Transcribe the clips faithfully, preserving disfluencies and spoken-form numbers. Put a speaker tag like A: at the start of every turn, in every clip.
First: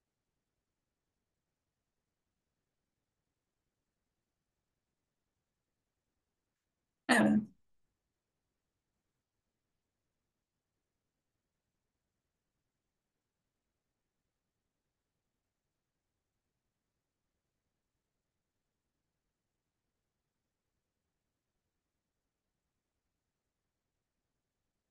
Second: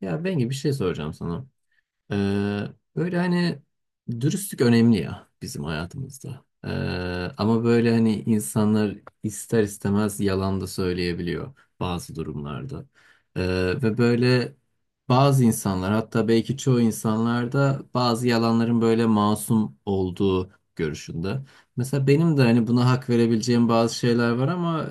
A: Ya Bengi bir şey soracağım sana. Ee, böyle hani dürüstlük önemli ya bizim hayatımızda. Ee,
B: Evet.
A: ama böyle hani insanlar ister istemez yalan da söyleyebiliyor bazı durumlarda. Ee, ve böyle bazı insanlar hatta belki çoğu insanlar da bazı yalanların böyle masum olduğu görüşünde. Mesela benim de hani buna hak verebileceğim bazı şeyler var ama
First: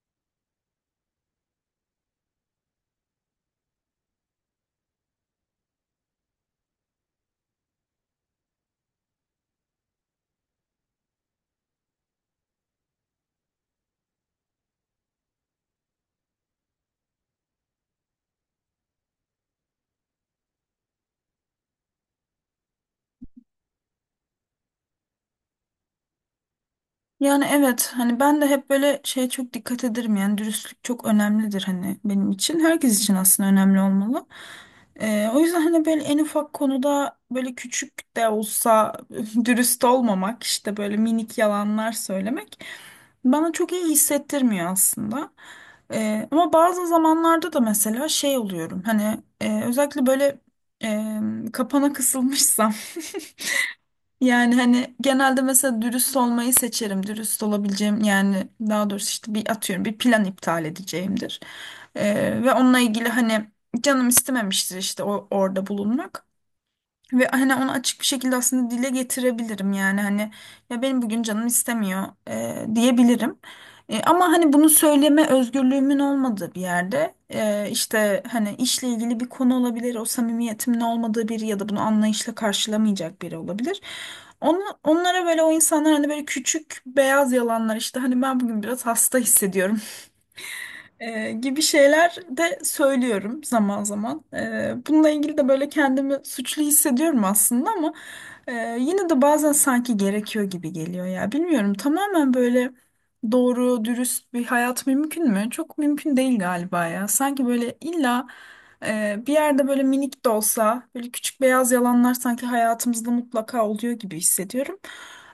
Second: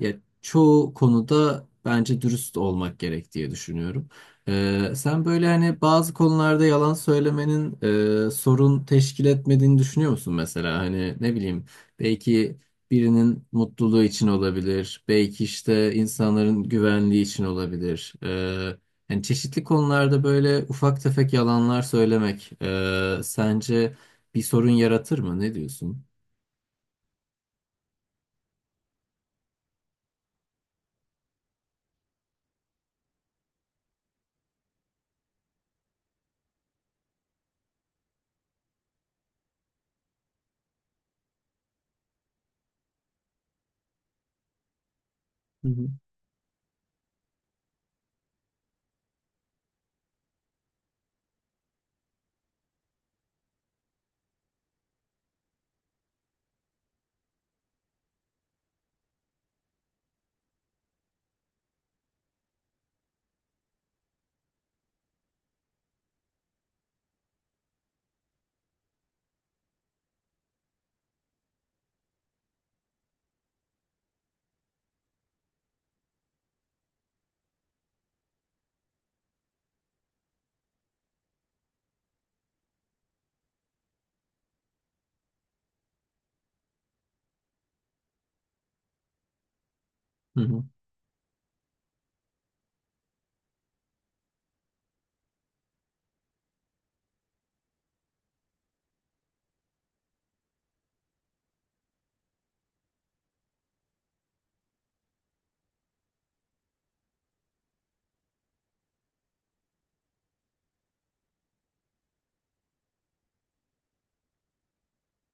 A: e, ya çoğu konuda bence dürüst olmak gerek diye düşünüyorum. Ee, sen böyle hani bazı konularda yalan söylemenin e, sorun teşkil etmediğini düşünüyor musun mesela? Hani ne bileyim belki birinin mutluluğu için olabilir, belki işte insanların güvenliği için olabilir. Ee, yani çeşitli konularda böyle ufak tefek yalanlar söylemek e, sence bir sorun yaratır mı? Ne diyorsun?
B: Yani evet hani ben de hep böyle şeye çok dikkat ederim, yani dürüstlük çok önemlidir, hani benim için, herkes için aslında önemli olmalı. Ee, o yüzden hani böyle en ufak konuda böyle küçük de olsa dürüst olmamak, işte böyle minik yalanlar söylemek bana çok iyi hissettirmiyor aslında.
A: Hı
B: Ee, ama bazı zamanlarda da mesela şey oluyorum, hani e, özellikle böyle e, kapana kısılmışsam. Yani hani genelde mesela dürüst olmayı seçerim. Dürüst olabileceğim, yani daha doğrusu işte bir atıyorum bir plan iptal edeceğimdir. Ee, ve onunla ilgili hani canım istememiştir işte o, orada bulunmak. Ve hani onu açık bir şekilde aslında dile getirebilirim, yani hani ya benim bugün canım istemiyor e, diyebilirim. E, ama hani bunu söyleme özgürlüğümün olmadığı bir yerde, e, işte hani işle ilgili bir konu olabilir, o samimiyetimin olmadığı biri ya da bunu anlayışla karşılamayacak biri olabilir. Onu, Onlara böyle, o insanlar hani böyle küçük beyaz yalanlar, işte hani ben bugün biraz hasta hissediyorum
A: hı.
B: e, gibi şeyler de söylüyorum zaman zaman. E, bununla ilgili de böyle kendimi suçlu hissediyorum aslında ama e, yine de bazen sanki gerekiyor gibi geliyor ya. Bilmiyorum, tamamen böyle doğru, dürüst bir hayat mümkün mü? Çok mümkün değil galiba ya. Sanki böyle illa e, bir yerde böyle minik de olsa böyle küçük beyaz yalanlar sanki hayatımızda mutlaka oluyor gibi hissediyorum.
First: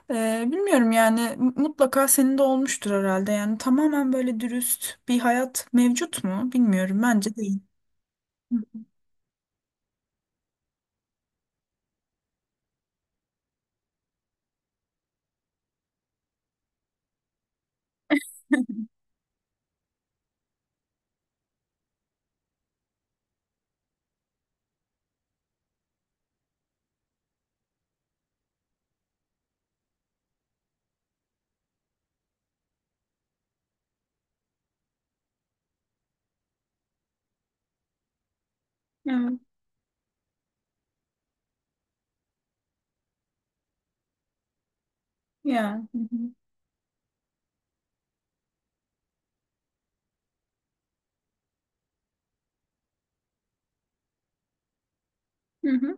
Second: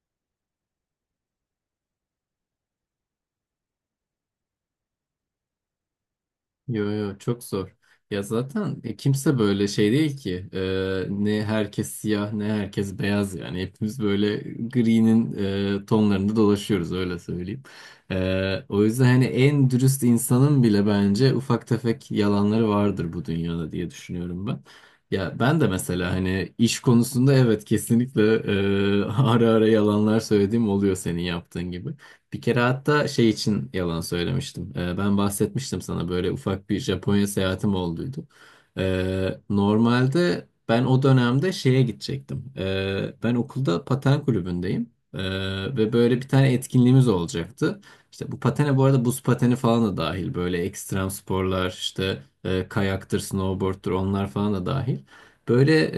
B: Ee, bilmiyorum yani, m- mutlaka senin de olmuştur herhalde. Yani tamamen böyle dürüst bir hayat mevcut mu?
A: Yo
B: Bilmiyorum.
A: yo
B: Bence
A: çok
B: değil.
A: zor. Ya zaten e, kimse böyle şey değil ki. Ee, ne herkes siyah ne herkes beyaz yani. Hepimiz böyle gri'nin e, tonlarında dolaşıyoruz öyle söyleyeyim. Ee, o yüzden hani en dürüst insanın bile bence ufak tefek yalanları vardır bu dünyada diye düşünüyorum ben. Ya ben de mesela hani iş konusunda evet kesinlikle e, ara ara yalanlar söylediğim oluyor senin yaptığın gibi. Bir kere hatta şey için yalan söylemiştim. Ee, ben bahsetmiştim sana böyle ufak bir Japonya seyahatim olduydu. Ee,
B: Evet.
A: normalde ben o dönemde şeye gidecektim. Ee, ben okulda paten kulübündeyim. Ee,
B: Ya.
A: ve böyle bir tane etkinliğimiz olacaktı. İşte bu patene bu arada buz pateni falan da dahil. Böyle ekstrem sporlar işte e, kayaktır, snowboard'tur onlar falan da dahil.
B: Hı hı.
A: Böyle
B: Hı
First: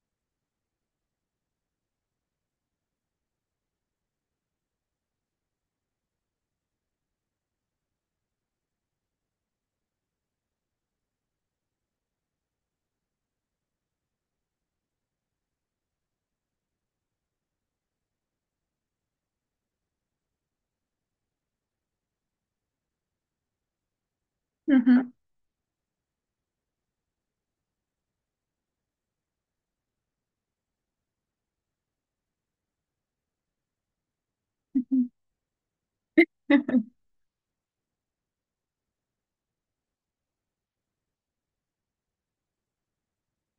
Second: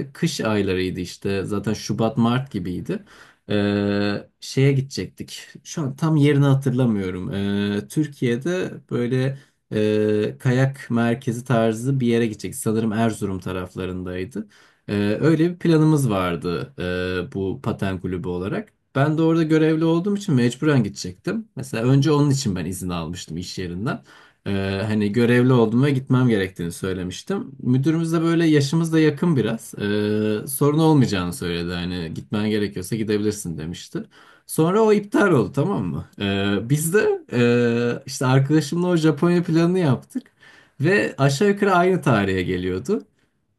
A: e, kış aylarıydı işte zaten Şubat Mart gibiydi. Ee, şeye gidecektik. Şu an tam yerini hatırlamıyorum. Ee, Türkiye'de böyle e, kayak merkezi tarzı bir yere gidecektik. Sanırım Erzurum taraflarındaydı. Ee, öyle bir planımız vardı e, bu paten kulübü olarak. Ben de orada görevli olduğum için mecburen gidecektim. Mesela önce onun için ben izin almıştım iş yerinden. Ee, hani
B: hı.
A: görevli oldum ve gitmem gerektiğini söylemiştim. Müdürümüz de böyle yaşımız da yakın biraz. Ee, sorun olmayacağını söyledi. Hani gitmen gerekiyorsa gidebilirsin demişti.
B: Hı
A: Sonra o
B: hı.
A: iptal oldu, tamam mı? Ee, biz de e, işte arkadaşımla o Japonya planını yaptık. Ve aşağı yukarı aynı tarihe geliyordu.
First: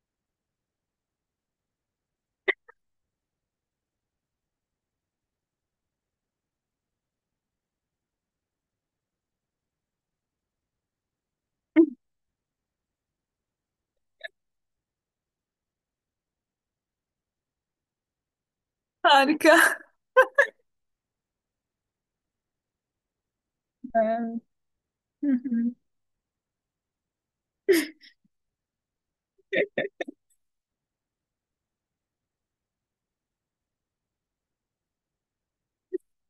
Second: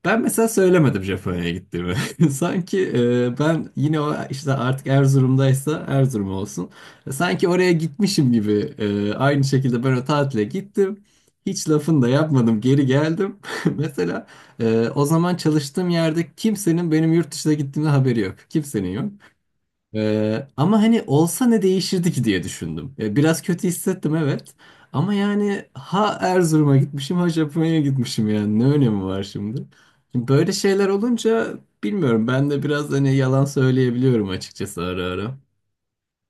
A: Ben mesela söylemedim Japonya'ya gittiğimi. Sanki e, ben yine o işte artık Erzurum'daysa Erzurum olsun. e, Sanki oraya gitmişim gibi e, aynı şekilde ben o tatile gittim. Hiç lafını da yapmadım, geri geldim. Mesela e, o zaman çalıştığım yerde kimsenin benim yurt dışına gittiğimde haberi yok. Kimsenin yok.
B: Harika.
A: Ee, ama hani olsa ne değişirdi ki diye düşündüm. Ya biraz kötü hissettim,
B: Evet.
A: evet. Ama
B: Hı
A: yani
B: hı.
A: ha Erzurum'a gitmişim ha Japonya'ya gitmişim, yani ne önemi var şimdi? Şimdi böyle şeyler olunca bilmiyorum ben de biraz hani yalan söyleyebiliyorum açıkçası ara ara.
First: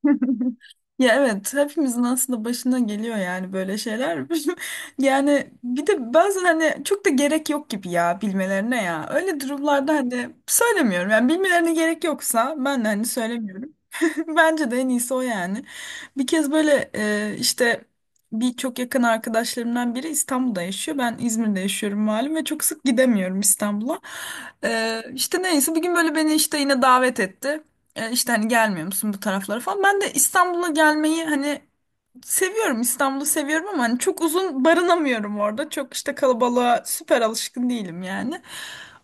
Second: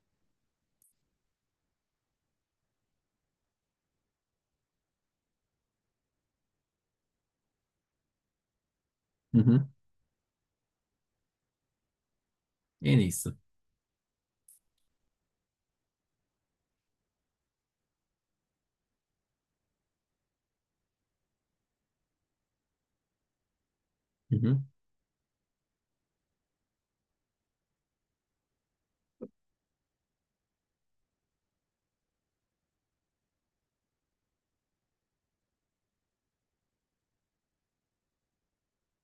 B: Ya evet, hepimizin aslında başına geliyor yani böyle şeyler. Yani bir de bazen hani çok da gerek yok gibi ya, bilmelerine ya.
A: Hı
B: Öyle
A: hı.
B: durumlarda hani söylemiyorum. Yani bilmelerine gerek yoksa ben de
A: En
B: hani
A: iyisi.
B: söylemiyorum. Bence de en iyisi o yani. Bir kez böyle e, işte bir çok yakın arkadaşlarımdan biri İstanbul'da yaşıyor. Ben İzmir'de yaşıyorum malum ve çok sık gidemiyorum İstanbul'a.
A: Hı hı.
B: E, işte neyse bir gün böyle beni işte yine davet etti. E, işte hani gelmiyor musun bu taraflara falan. Ben de İstanbul'a gelmeyi hani, seviyorum, İstanbul'u seviyorum ama hani çok uzun barınamıyorum orada. Çok işte kalabalığa süper alışkın değilim yani.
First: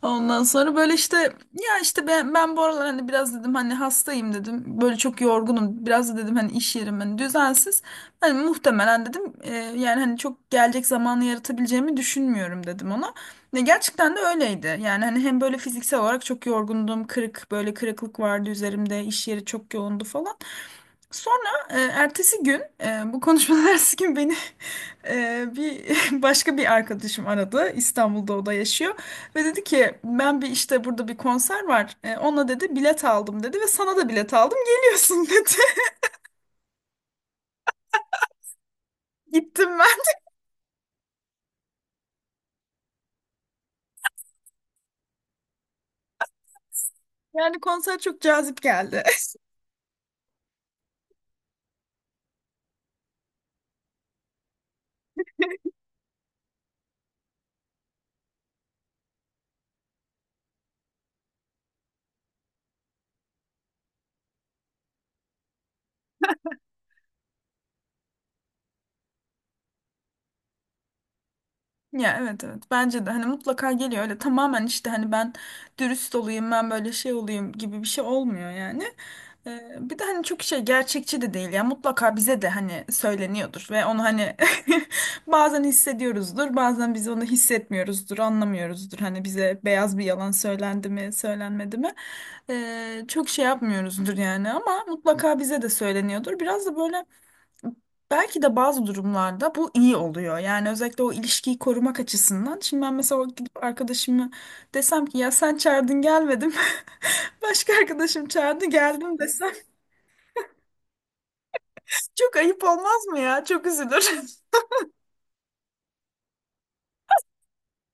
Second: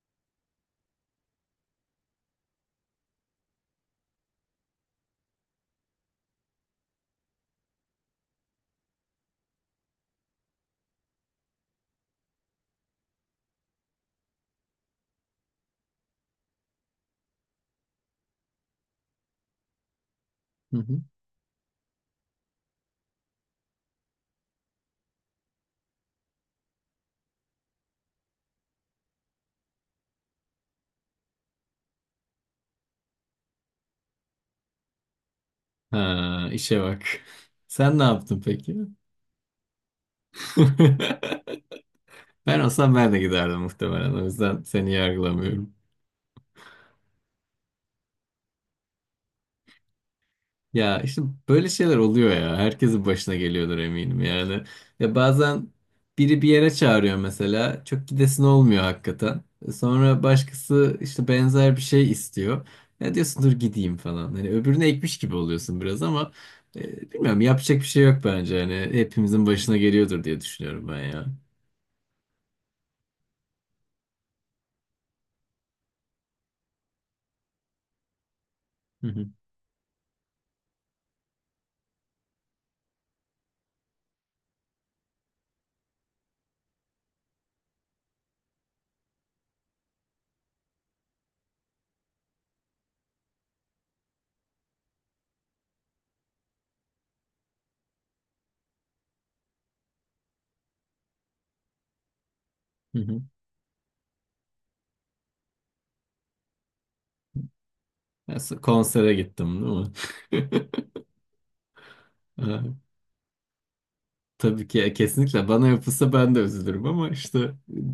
B: Ondan sonra böyle işte ya işte ben, ben bu aralar hani biraz dedim hani hastayım dedim. Böyle çok yorgunum. Biraz da dedim hani iş yerim hani düzensiz. Hani muhtemelen dedim e, yani hani çok gelecek zamanı yaratabileceğimi düşünmüyorum dedim ona. Ne gerçekten de öyleydi. Yani hani hem böyle fiziksel olarak çok yorgundum. Kırık böyle kırıklık vardı üzerimde. İş yeri çok yoğundu falan.
A: Hı hı.
B: Sonra e, ertesi gün, e, bu konuşmadan ertesi gün beni, e, bir başka bir arkadaşım aradı. İstanbul'da o da yaşıyor ve dedi ki ben bir, işte burada bir konser var. E, ona dedi bilet aldım dedi ve sana da bilet aldım, geliyorsun dedi.
A: Ha, işe bak. Sen ne yaptın peki?
B: Gittim ben.
A: Ben olsam ben de giderdim muhtemelen. O yüzden seni yargılamıyorum.
B: Yani konser çok cazip geldi.
A: Ya işte böyle şeyler oluyor ya. Herkesin başına geliyordur eminim yani. Ya bazen biri bir yere çağırıyor mesela. Çok gidesin olmuyor hakikaten. Sonra başkası işte benzer bir şey istiyor. Ya diyorsun dur gideyim falan. Hani öbürüne ekmiş gibi oluyorsun biraz ama e, bilmiyorum yapacak bir şey yok bence. Hani hepimizin başına geliyordur diye düşünüyorum ben ya.
B: Ya evet, evet, bence de hani mutlaka geliyor. Öyle tamamen işte hani ben dürüst olayım, ben böyle şey olayım gibi bir şey olmuyor yani.
A: Hı hı,
B: Ee, bir de hani çok şey, gerçekçi de değil ya, mutlaka bize de hani söyleniyordur ve onu hani bazen hissediyoruzdur, bazen biz onu hissetmiyoruzdur, anlamıyoruzdur hani bize beyaz bir yalan söylendi mi söylenmedi mi. Ee, çok şey yapmıyoruzdur yani, ama mutlaka bize de söyleniyordur biraz da böyle. Belki de bazı durumlarda bu iyi oluyor. Yani özellikle o ilişkiyi korumak açısından. Şimdi ben
A: hı hı.
B: mesela gidip arkadaşımı desem ki ya sen çağırdın gelmedim. Başka arkadaşım
A: Ya,
B: çağırdı
A: konsere
B: geldim desem
A: gittim değil
B: çok ayıp
A: mi?
B: olmaz mı ya? Çok üzülür.
A: Tabii ki e, kesinlikle bana yapılsa ben de üzülürüm ama işte e,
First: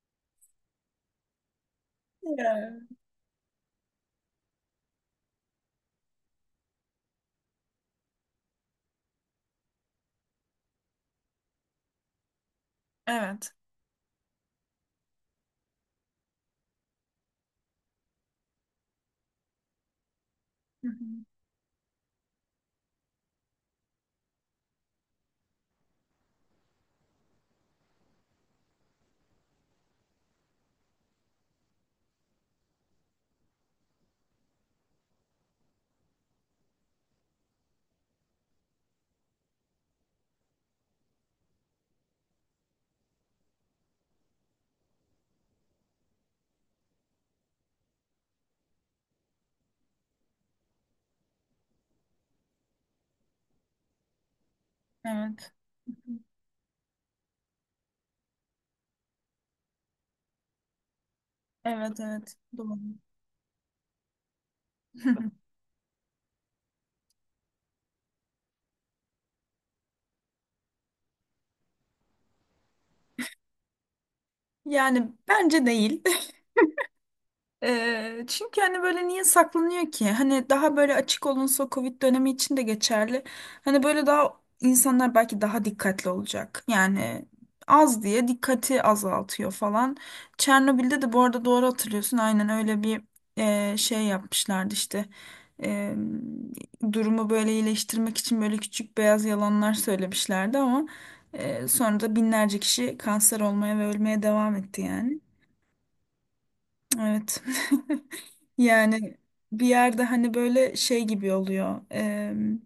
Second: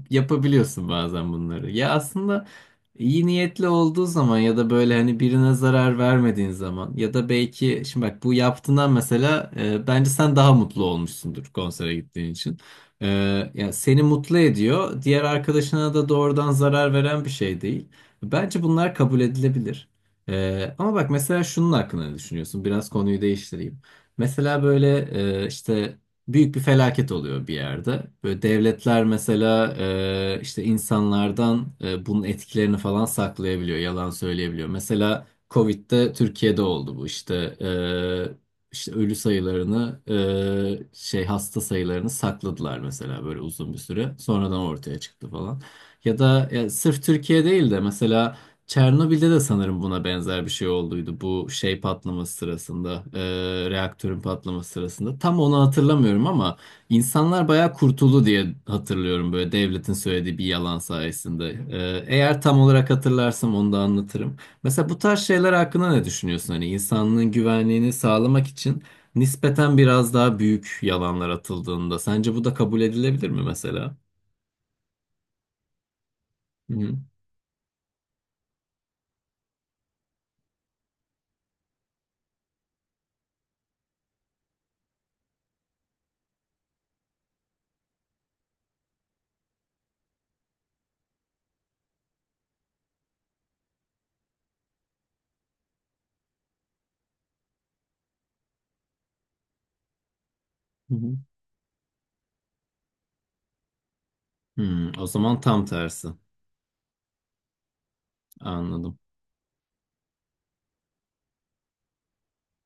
A: yapabiliyorsun bazen bunları. Ya aslında
B: Ya.
A: iyi niyetli olduğu zaman ya da böyle hani birine zarar vermediğin zaman ya da belki şimdi bak bu yaptığından mesela e, bence sen daha mutlu olmuşsundur konsere gittiğin için. E,
B: Evet.
A: yani seni mutlu ediyor. Diğer arkadaşına da doğrudan zarar veren bir şey değil. Bence bunlar kabul edilebilir. E,
B: Hı
A: ama
B: hı.
A: bak mesela şunun hakkında ne düşünüyorsun? Biraz konuyu değiştireyim. Mesela böyle e, işte büyük bir felaket oluyor bir yerde. Böyle devletler mesela e, işte insanlardan e, bunun etkilerini falan saklayabiliyor, yalan söyleyebiliyor. Mesela Covid'de Türkiye'de oldu bu işte e, işte ölü sayılarını e, şey hasta sayılarını sakladılar mesela böyle uzun bir süre. Sonradan ortaya çıktı falan. Ya da ya sırf Türkiye değil de mesela Çernobil'de de sanırım buna benzer bir şey olduydu. Bu şey patlaması sırasında, e, reaktörün patlaması sırasında. Tam
B: Evet.
A: onu hatırlamıyorum ama insanlar bayağı kurtuldu diye hatırlıyorum böyle devletin söylediği bir yalan sayesinde.
B: Evet
A: E,
B: evet.
A: eğer tam
B: Doğru.
A: olarak hatırlarsam onu da anlatırım. Mesela bu tarz şeyler hakkında ne düşünüyorsun? Hani insanlığın güvenliğini sağlamak için nispeten biraz daha büyük yalanlar atıldığında sence bu da kabul edilebilir mi mesela?
B: Yani bence değil.
A: Hı hı.
B: Ee, çünkü hani böyle niye saklanıyor ki? Hani daha böyle açık olunsa, o Covid dönemi için de geçerli. Hani böyle daha insanlar belki daha dikkatli olacak. Yani az diye dikkati azaltıyor falan. Çernobil'de de bu arada doğru hatırlıyorsun. Aynen öyle bir e, şey yapmışlardı işte. E, Durumu böyle iyileştirmek için böyle küçük beyaz yalanlar söylemişlerdi ama
A: Hı hı.
B: e, sonra da binlerce kişi kanser olmaya ve ölmeye devam etti
A: Hmm, o
B: yani.
A: zaman tam tersi.
B: Evet.
A: Anladım.
B: Yani bir yerde hani böyle şey gibi oluyor. Em,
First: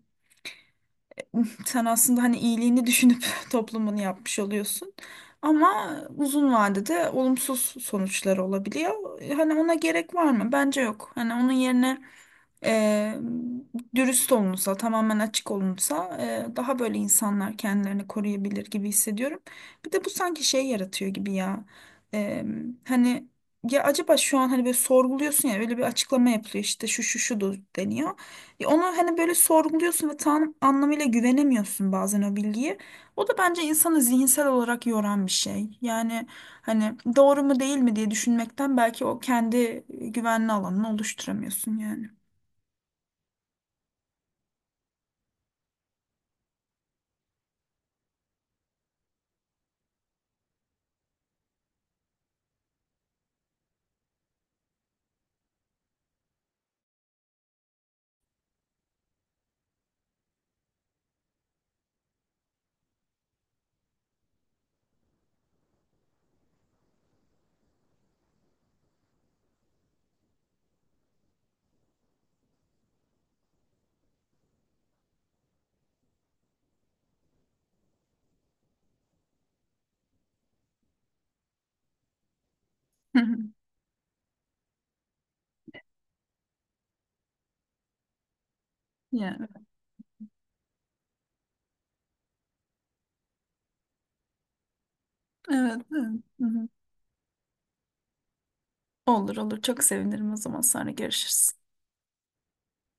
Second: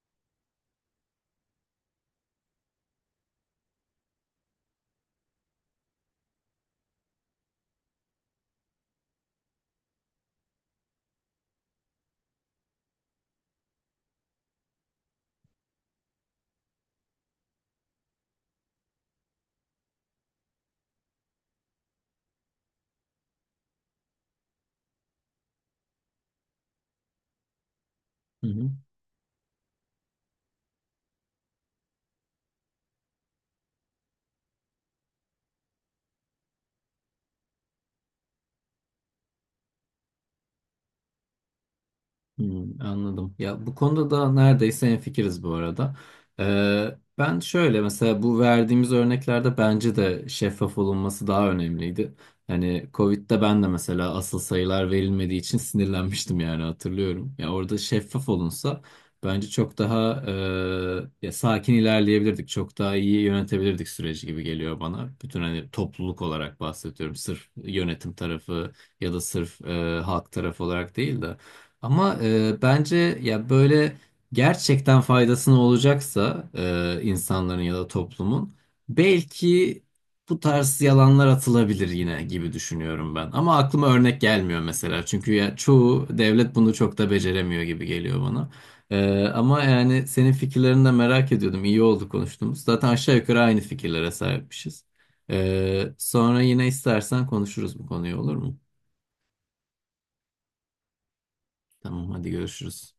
B: sen aslında hani iyiliğini düşünüp toplumun yapmış oluyorsun. Ama uzun vadede olumsuz sonuçları olabiliyor. Hani ona gerek var mı? Bence yok. Hani onun yerine e, dürüst olunsa, tamamen açık olunsa e, daha böyle insanlar kendilerini koruyabilir gibi hissediyorum. Bir de bu sanki şey yaratıyor gibi ya. E, hani ya acaba şu an hani böyle sorguluyorsun ya, öyle bir açıklama yapılıyor, işte şu şu şu deniyor.
A: Hı
B: Ya
A: hı.
B: onu hani böyle sorguluyorsun ve tam anlamıyla güvenemiyorsun bazen o bilgiye. O da bence insanı zihinsel olarak yoran bir şey. Yani hani doğru mu değil mi diye düşünmekten belki o kendi güvenli alanını oluşturamıyorsun yani.
A: Hmm, anladım. Ya bu konuda da neredeyse hemfikiriz bu arada. Ee, ben şöyle mesela bu verdiğimiz örneklerde bence de şeffaf olunması daha önemliydi. Hani Covid'de ben de mesela asıl sayılar verilmediği için sinirlenmiştim yani hatırlıyorum. Ya orada şeffaf olunsa bence çok daha e, ya sakin ilerleyebilirdik. Çok daha iyi yönetebilirdik süreci gibi geliyor bana. Bütün hani topluluk olarak bahsediyorum. Sırf yönetim tarafı ya da sırf e, halk tarafı olarak değil de. Ama e, bence ya böyle gerçekten faydasını olacaksa e, insanların ya da toplumun belki bu tarz yalanlar atılabilir yine gibi düşünüyorum ben. Ama aklıma örnek gelmiyor mesela. Çünkü ya çoğu devlet bunu çok da beceremiyor gibi geliyor bana. E,
B: Yani
A: ama yani senin fikirlerini de merak ediyordum. İyi oldu konuştuğumuz. Zaten aşağı yukarı aynı fikirlere sahipmişiz.
B: evet,
A: E,
B: evet.
A: sonra
B: Hı
A: yine
B: hı.
A: istersen konuşuruz bu konuyu, olur mu?
B: Olur olur, çok sevinirim, o zaman sonra görüşürüz.
A: Tamam, hadi görüşürüz.